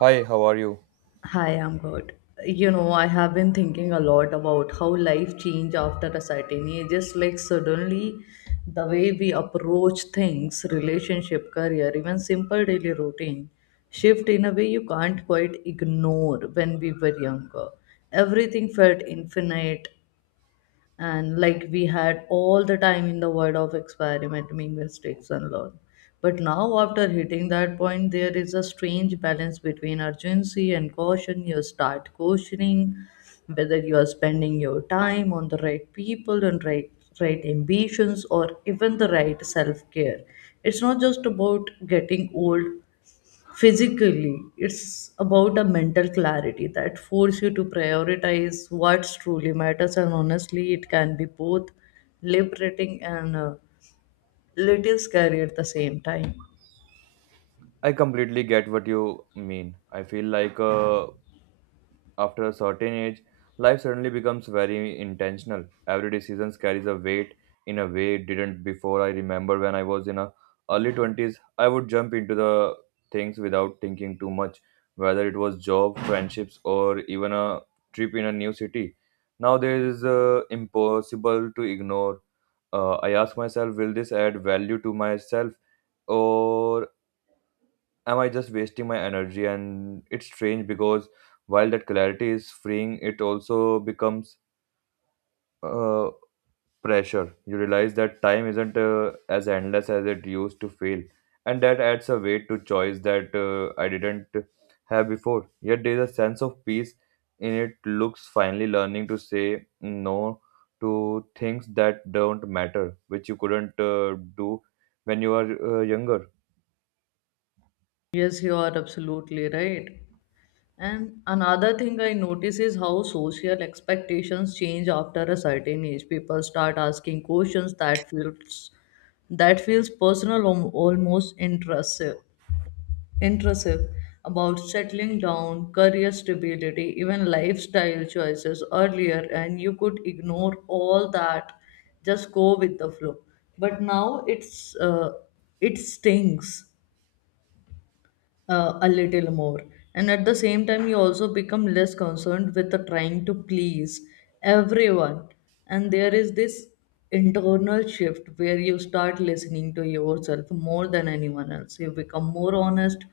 Hi, how are you? Hi, I'm good. You know, I have been thinking a lot about how life changed after a certain age. Just like suddenly, the way we approach things, relationship, career, even simple daily routine, shift in a way you can't quite ignore when we were younger. Everything felt infinite, and like we had all the time in the world of experiment make mistakes and learn, but now after hitting that point there is a strange balance between urgency and caution. You start cautioning whether you are spending your time on the right people and right right ambitions, or even the right self-care. It's not just about getting old physically. It's about a mental clarity that force you to prioritize what truly matters, and honestly it can be both liberating and a little scary at the same time. I completely get what you mean. I feel like after a certain age, life suddenly becomes very intentional. Every decision carries a weight in a way it didn't before. I remember when I was in a early 20s, I would jump into the things without thinking too much, whether it was job, friendships, or even a trip in a new city. Now there is impossible to ignore. I ask myself, will this add value to myself? Or am I just wasting my energy? And it's strange because while that clarity is freeing, it also becomes uh, pressure. You realize that time isn't as endless as it used to feel, and that adds a weight to choice that I didn't have before. Yet there is a sense of peace in it. Looks finally learning to say no to things that don't matter, which you couldn't do when you are younger. Yes, you are absolutely right. And another thing I notice is how social expectations change after a certain age. People start asking questions that feels personal, almost intrusive intrusive about settling down, career stability, even lifestyle choices. Earlier, and you could ignore all that, just go with the flow. But now it stings a little more, and at the same time, you also become less concerned with the trying to please everyone, and there is this internal shift where you start listening to yourself more than anyone else. You become more honest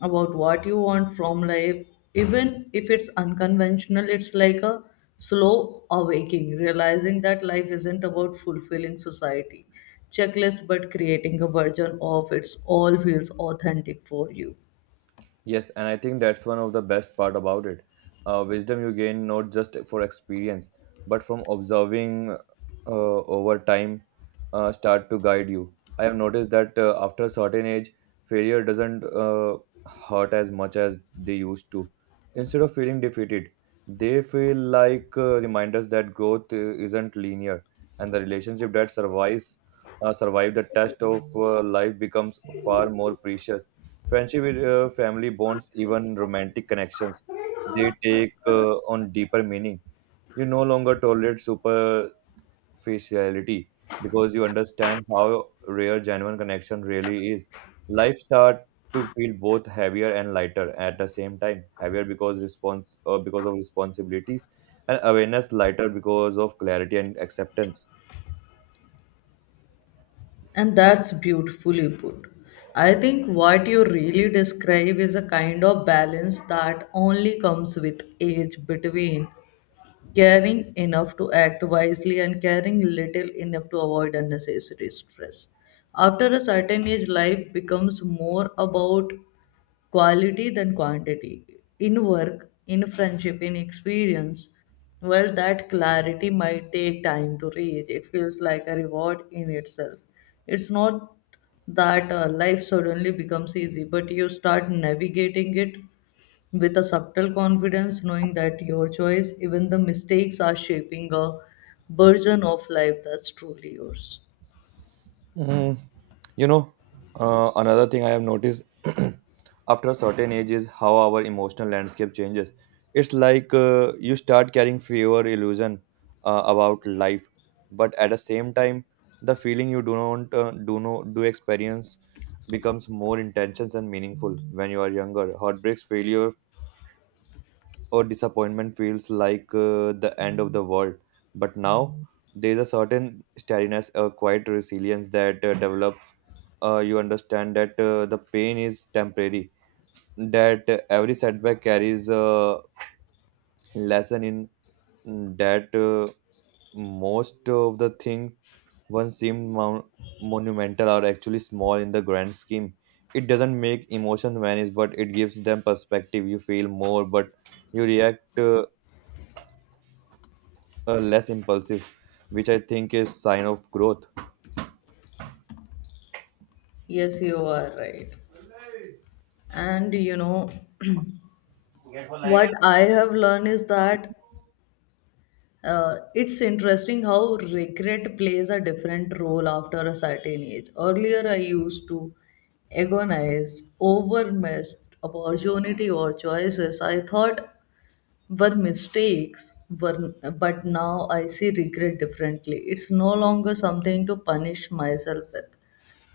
about what you want from life, even if it's unconventional. It's like a slow awakening, realizing that life isn't about fulfilling society checklists, but creating a version of it's all feels authentic for you. Yes, and I think that's one of the best part about it. Wisdom you gain not just for experience, but from observing over time start to guide you. I have noticed that after a certain age, failure doesn't hurt as much as they used to. Instead of feeling defeated, they feel like reminders that growth isn't linear, and the relationship that survive the test of life becomes far more precious. Friendship with family bonds, even romantic connections, they take on deeper meaning. You no longer tolerate superficiality because you understand how rare genuine connection really is. Life start to feel both heavier and lighter at the same time. Heavier because response because of responsibilities, and awareness lighter because of clarity and acceptance. And that's beautifully put. I think what you really describe is a kind of balance that only comes with age, between caring enough to act wisely and caring little enough to avoid unnecessary stress. After a certain age, life becomes more about quality than quantity. In work, in friendship, in experience, well, that clarity might take time to reach. It feels like a reward in itself. It's not that life suddenly becomes easy, but you start navigating it with a subtle confidence, knowing that your choice, even the mistakes, are shaping a version of life that's truly yours. Mm, you know, another thing I have noticed after a certain age is how our emotional landscape changes. It's like you start carrying fewer illusion about life, but at the same time, the feeling you do not do no do experience becomes more intense and meaningful when you are younger. Heartbreaks, failure, or disappointment feels like the end of the world, but now there is a certain steadiness, a quiet resilience that develops. You understand that the pain is temporary, that every setback carries a lesson in that most of the thing once seemed monumental are actually small in the grand scheme. It doesn't make emotion vanish, but it gives them perspective. You feel more, but you react less impulsive, which I think is sign of growth. Yes, you are right. And you know, what I have learned is that it's interesting how regret plays a different role after a certain age. Earlier, I used to agonize over missed opportunity or choices I thought were mistakes were but now I see regret differently. It's no longer something to punish myself with,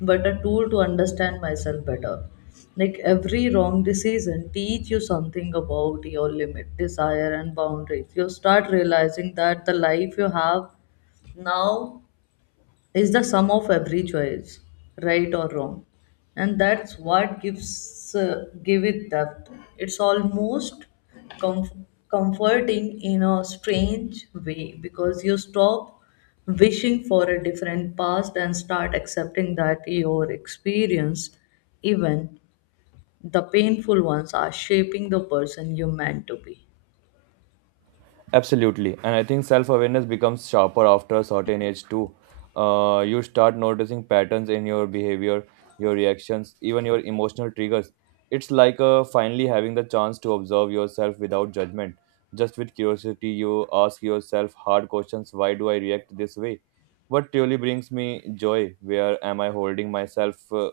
but a tool to understand myself better. Like every wrong decision teach you something about your limit desire and boundaries. You start realizing that the life you have now is the sum of every choice, right or wrong, and that's what gives give it depth. It's almost comforting in a strange way, because you stop wishing for a different past and start accepting that your experience, even the painful ones, are shaping the person you meant to be. Absolutely. And I think self awareness becomes sharper after a certain age, too. You start noticing patterns in your behavior, your reactions, even your emotional triggers. It's like finally having the chance to observe yourself without judgment. Just with curiosity, you ask yourself hard questions. Why do I react this way? What truly brings me joy? Where am I holding myself?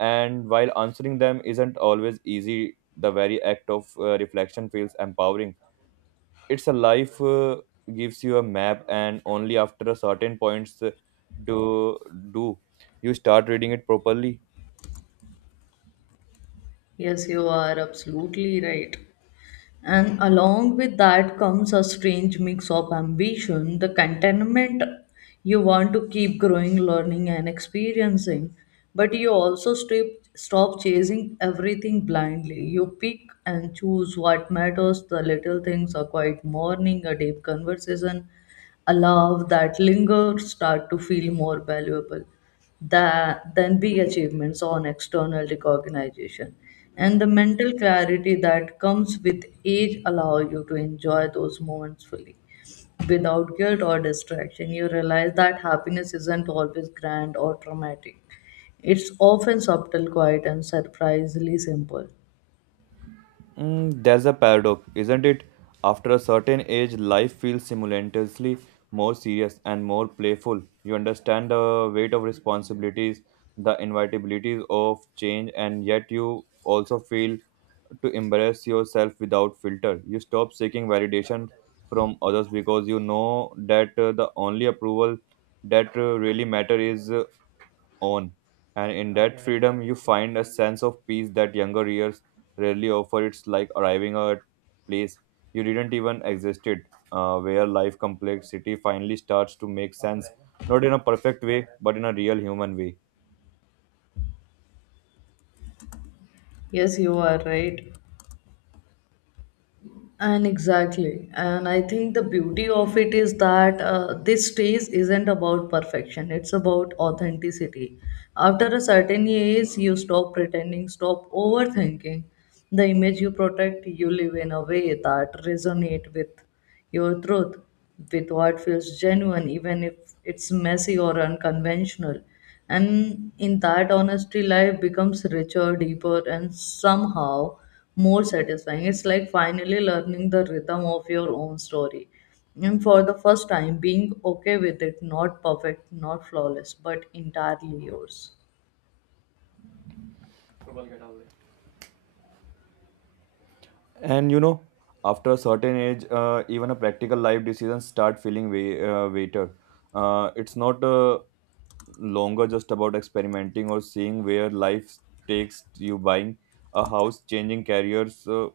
And while answering them isn't always easy, the very act of reflection feels empowering. It's a life gives you a map, and only after a certain points do do you start reading it properly. Yes, you are absolutely right. And along with that comes a strange mix of ambition, the contentment. You want to keep growing, learning, and experiencing. But you also stop chasing everything blindly. You pick and choose what matters. The little things, a quiet morning, a deep conversation, allow that linger, start to feel more valuable than, big achievements on external recognition. And the mental clarity that comes with age allow you to enjoy those moments fully. Without guilt or distraction, you realize that happiness isn't always grand or dramatic. It's often subtle, quiet, and surprisingly simple. Mm, there's a paradox, isn't it? After a certain age, life feels simultaneously more serious and more playful. You understand the weight of responsibilities, the inevitabilities of change, and yet you also feel to embrace yourself without filter. You stop seeking validation from others because you know that the only approval that really matter is own. And in that freedom, you find a sense of peace that younger years rarely offer. It's like arriving at a place you didn't even existed, where life complexity finally starts to make sense, not in a perfect way, but in a real human way. Yes, you are right. And exactly, and I think the beauty of it is that this stage isn't about perfection, it's about authenticity. After a certain age, you stop pretending, stop overthinking the image you protect. You live in a way that resonate with your truth, with what feels genuine, even if it's messy or unconventional. And in that honesty, life becomes richer, deeper, and somehow more satisfying. It's like finally learning the rhythm of your own story. And for the first time, being okay with it, not perfect, not flawless, but entirely yours. And you know, after a certain age, even a practical life decisions start feeling way weighter. It's not longer just about experimenting or seeing where life takes you, buying a house, changing careers.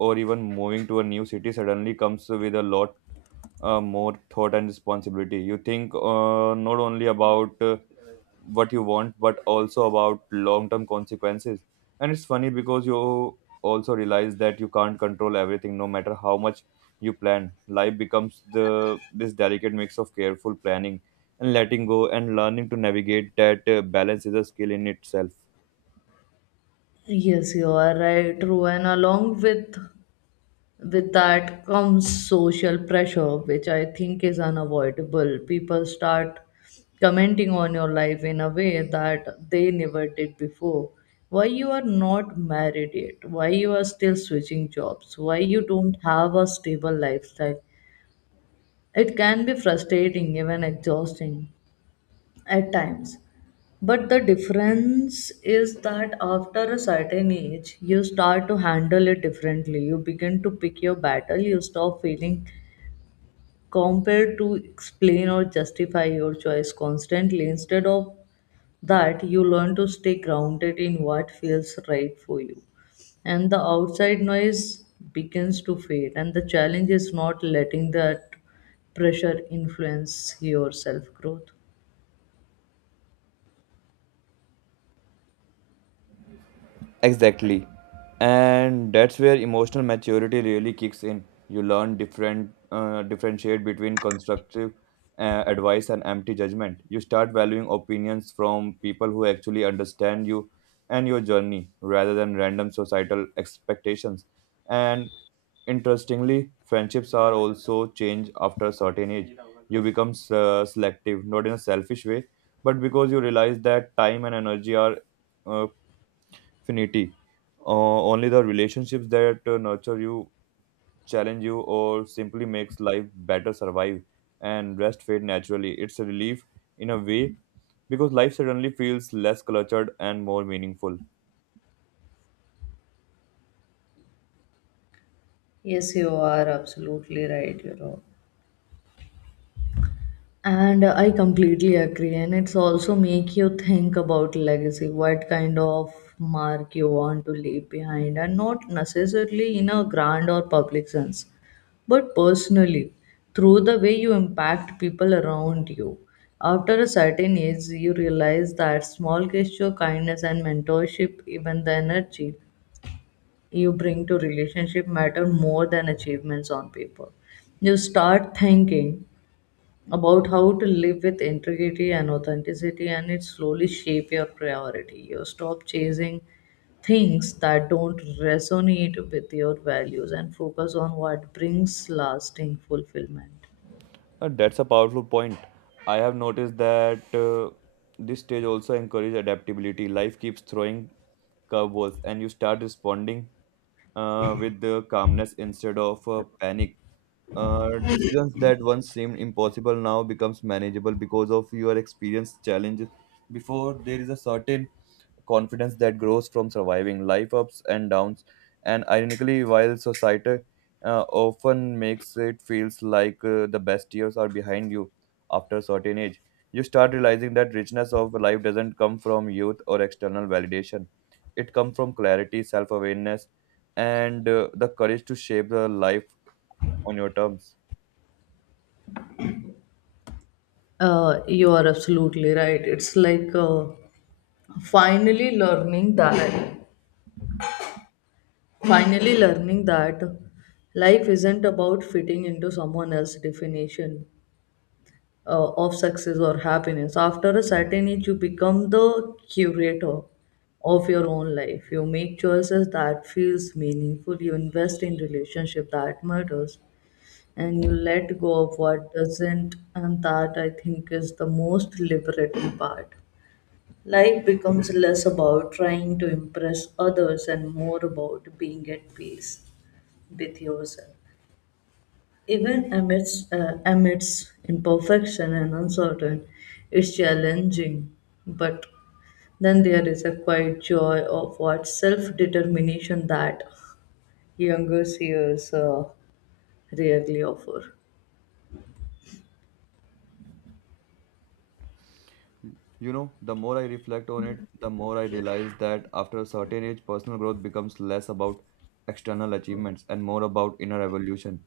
Or even moving to a new city suddenly comes with a lot more thought and responsibility. You think not only about what you want, but also about long term consequences. And it's funny because you also realize that you can't control everything, no matter how much you plan. Life becomes the this delicate mix of careful planning and letting go, and learning to navigate that balance is a skill in itself. Yes, you are right, true. And along with that comes social pressure, which I think is unavoidable. People start commenting on your life in a way that they never did before. Why you are not married yet? Why you are still switching jobs? Why you don't have a stable lifestyle? It can be frustrating, even exhausting at times. But the difference is that after a certain age, you start to handle it differently. You begin to pick your battle. You stop feeling compared to explain or justify your choice constantly. Instead of that, you learn to stay grounded in what feels right for you. And the outside noise begins to fade. And the challenge is not letting that pressure influence your self growth. Exactly. And that's where emotional maturity really kicks in. You learn differentiate between constructive advice and empty judgment. You start valuing opinions from people who actually understand you and your journey rather than random societal expectations. And interestingly, friendships are also change after a certain age. You become selective, not in a selfish way, but because you realize that time and energy are uh, finity. Only the relationships that nurture you, challenge you, or simply makes life better survive, and rest fade naturally. It's a relief in a way because life suddenly feels less cluttered and more meaningful. Yes, you are absolutely right, you know. And I completely agree, and it's also make you think about legacy, what kind of mark you want to leave behind, and not necessarily in a grand or public sense, but personally, through the way you impact people around you. After a certain age, you realize that small gesture, kindness and mentorship, even the energy you bring to relationship, matter more than achievements on paper. You start thinking about how to live with integrity and authenticity, and it slowly shape your priority. You stop chasing things that don't resonate with your values, and focus on what brings lasting fulfillment. That's a powerful point. I have noticed that this stage also encourages adaptability. Life keeps throwing curveballs, and you start responding with the calmness instead of panic. Decisions that once seemed impossible now becomes manageable because of your experience challenges before. There is a certain confidence that grows from surviving life ups and downs, and ironically, while society often makes it feels like the best years are behind you, after a certain age you start realizing that richness of life doesn't come from youth or external validation. It comes from clarity, self-awareness, and the courage to shape the life on your terms. You are absolutely right. It's like finally learning that finally learning that life isn't about fitting into someone else's definition of success or happiness. After a certain age, you become the curator of your own life. You make choices that feels meaningful. You invest in relationship that matters, and you let go of what doesn't. And that, I think, is the most liberating part. Life becomes less about trying to impress others and more about being at peace with yourself. Even amidst imperfection and uncertain, it's challenging. But then there is a quiet joy of what self determination, that younger seers rarely offer. You know, the more I reflect on it, the more I realize that after a certain age, personal growth becomes less about external achievements and more about inner evolution.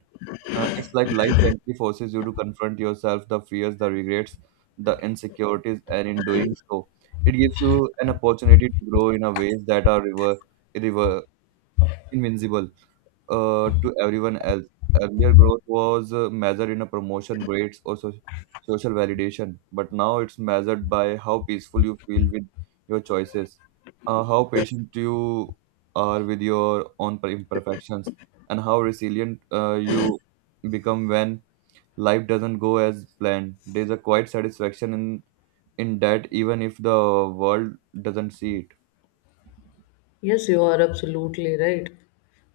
It's like life gently forces you to confront yourself, the fears, the regrets, the insecurities, and in doing so, it gives you an opportunity to grow in a ways that are river, invincible to everyone else. Earlier, growth was measured in a promotion, grades, or social validation, but now it's measured by how peaceful you feel with your choices, how patient you are with your own imperfections, and how resilient you become when life doesn't go as planned. There's a quiet satisfaction in that, even if the world doesn't see it. Yes, you are absolutely right.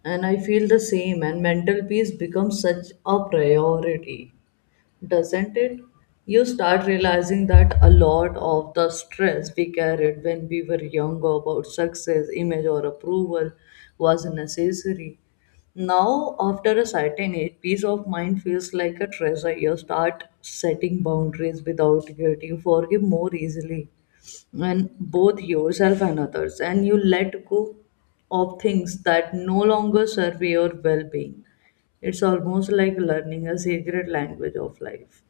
And I feel the same, and mental peace becomes such a priority. Doesn't it? You start realizing that a lot of the stress we carried when we were younger about success, image, or approval was necessary. Now, after a certain age, peace of mind feels like a treasure. You start setting boundaries without guilt. You forgive more easily, and both yourself and others, and you let go of things that no longer serve your well being. It's almost like learning a secret language of life,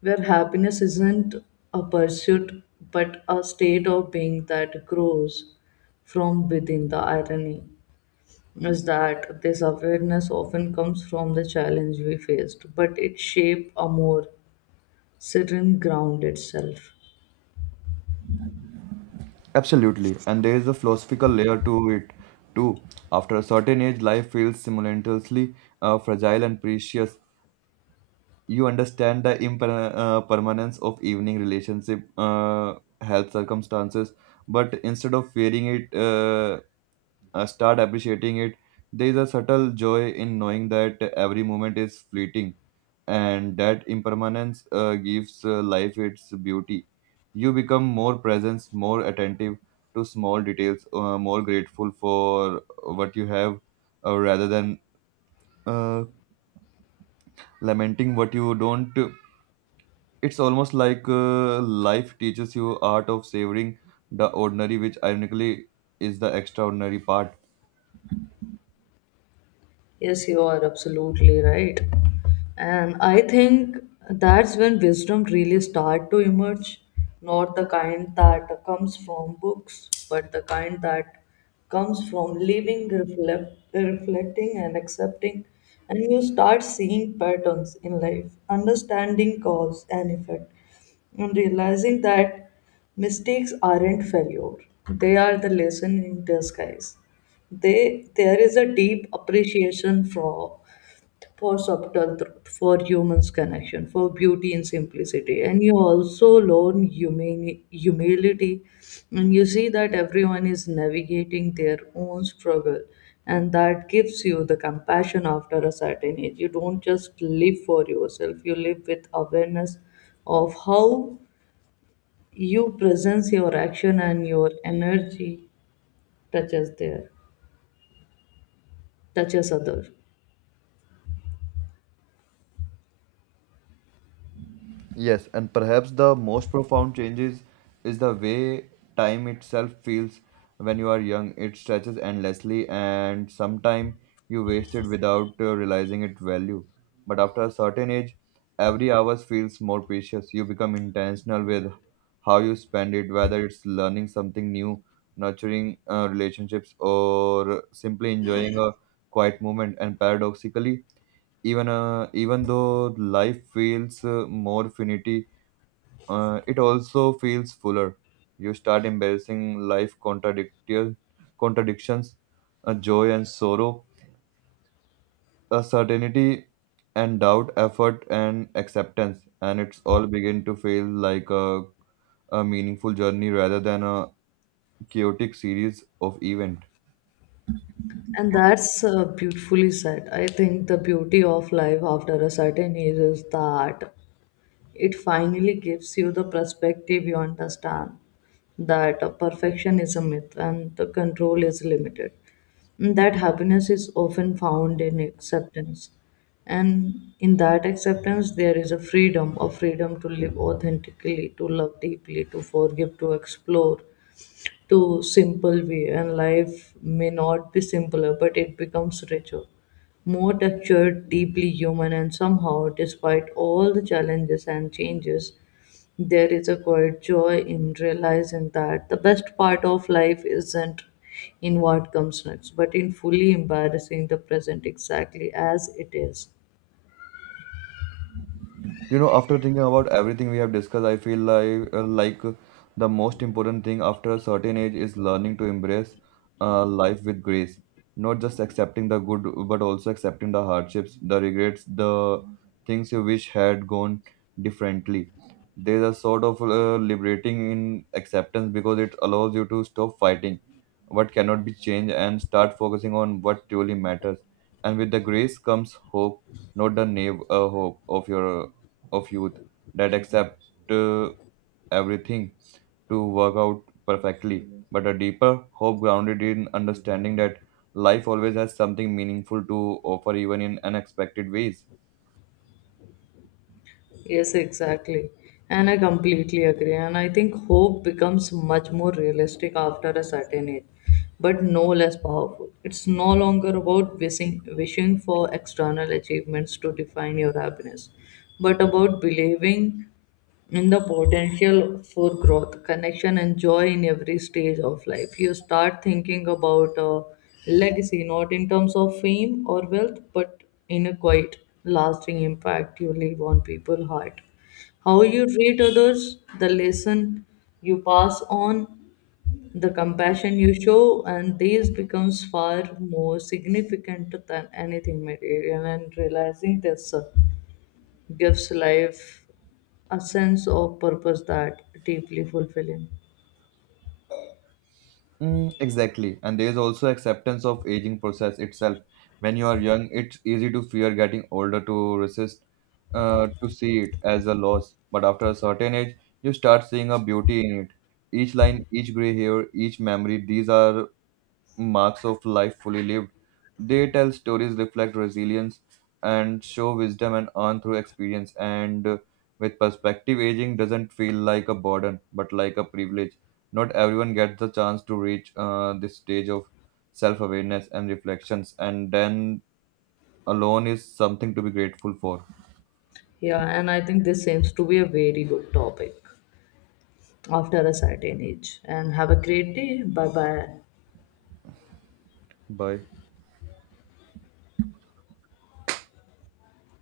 where happiness isn't a pursuit but a state of being that grows from within. The irony is that this awareness often comes from the challenge we faced, but it shaped a more serene, grounded self. Absolutely, and there is a philosophical layer to it too. After a certain age, life feels simultaneously fragile and precious. You understand the permanence of evening relationship, health circumstances, but instead of fearing it, start appreciating it. There is a subtle joy in knowing that every moment is fleeting and that impermanence gives life its beauty. You become more present, more attentive to small details, more grateful for what you have rather than uh, lamenting what you don't. It's almost like life teaches you art of savoring the ordinary, which ironically is the extraordinary part. Yes, you are absolutely right. And I think that's when wisdom really start to emerge, not the kind that comes from books, but the kind that comes from living, reflecting and accepting. And you start seeing patterns in life, understanding cause and effect, and realizing that mistakes aren't failure, they are the lesson in disguise. They There is a deep appreciation for subtle truth, for humans connection, for beauty and simplicity. And you also learn humility, and you see that everyone is navigating their own struggle, and that gives you the compassion. After a certain age, you don't just live for yourself, you live with awareness of how you presence, your action, and your energy touches there, touches other. Yes, and perhaps the most profound changes is the way time itself feels when you are young. It stretches endlessly, and sometimes you waste it without realizing its value. But after a certain age, every hour feels more precious. You become intentional with how you spend it, whether it's learning something new, nurturing relationships, or simply enjoying a quiet moment. And paradoxically, even though life feels more finity, it also feels fuller. You start embracing life contradictions, joy and sorrow, certainty and doubt, effort and acceptance, and it's all begin to feel like a meaningful journey rather than a chaotic series of events. And that's beautifully said. I think the beauty of life after a certain age is that it finally gives you the perspective. You understand that perfection is a myth and the control is limited. And that happiness is often found in acceptance. And in that acceptance, there is a freedom to live authentically, to love deeply, to forgive, to explore, to simple way. And life may not be simpler, but it becomes richer, more textured, deeply human. And somehow, despite all the challenges and changes, there is a quiet joy in realizing that the best part of life isn't in what comes next, but in fully embarrassing the present exactly as it is. You know, after thinking about everything we have discussed, I feel like the most important thing after a certain age is learning to embrace life with grace, not just accepting the good, but also accepting the hardships, the regrets, the things you wish had gone differently. There's a sort of liberating in acceptance because it allows you to stop fighting what cannot be changed and start focusing on what truly matters. And with the grace comes hope, not the naive hope of your of youth that accept uh, everything to work out perfectly, but a deeper hope grounded in understanding that life always has something meaningful to offer, even in unexpected ways. Yes, exactly. And I completely agree. And I think hope becomes much more realistic after a certain age, but no less powerful. It's no longer about wishing, for external achievements to define your happiness, but about believing in the potential for growth, connection, and joy in every stage of life. You start thinking about a legacy, not in terms of fame or wealth, but in a quite lasting impact you leave on people's heart. How you treat others, the lesson you pass on, the compassion you show, and these becomes far more significant than anything material. And realizing this gives life a sense of purpose that deeply fulfilling. Mm, exactly. And there is also acceptance of aging process itself. When you are young, it's easy to fear getting older, to resist, to see it as a loss. But after a certain age, you start seeing a beauty in it. Each line, each gray hair, each memory, these are marks of life fully lived. They tell stories, reflect resilience, and show wisdom and earn through experience. And with perspective, aging doesn't feel like a burden, but like a privilege. Not everyone gets the chance to reach this stage of self awareness and reflections, and then alone is something to be grateful for. Yeah, and I think this seems to be a very good topic after a certain age. And have a great day. Bye bye. Bye.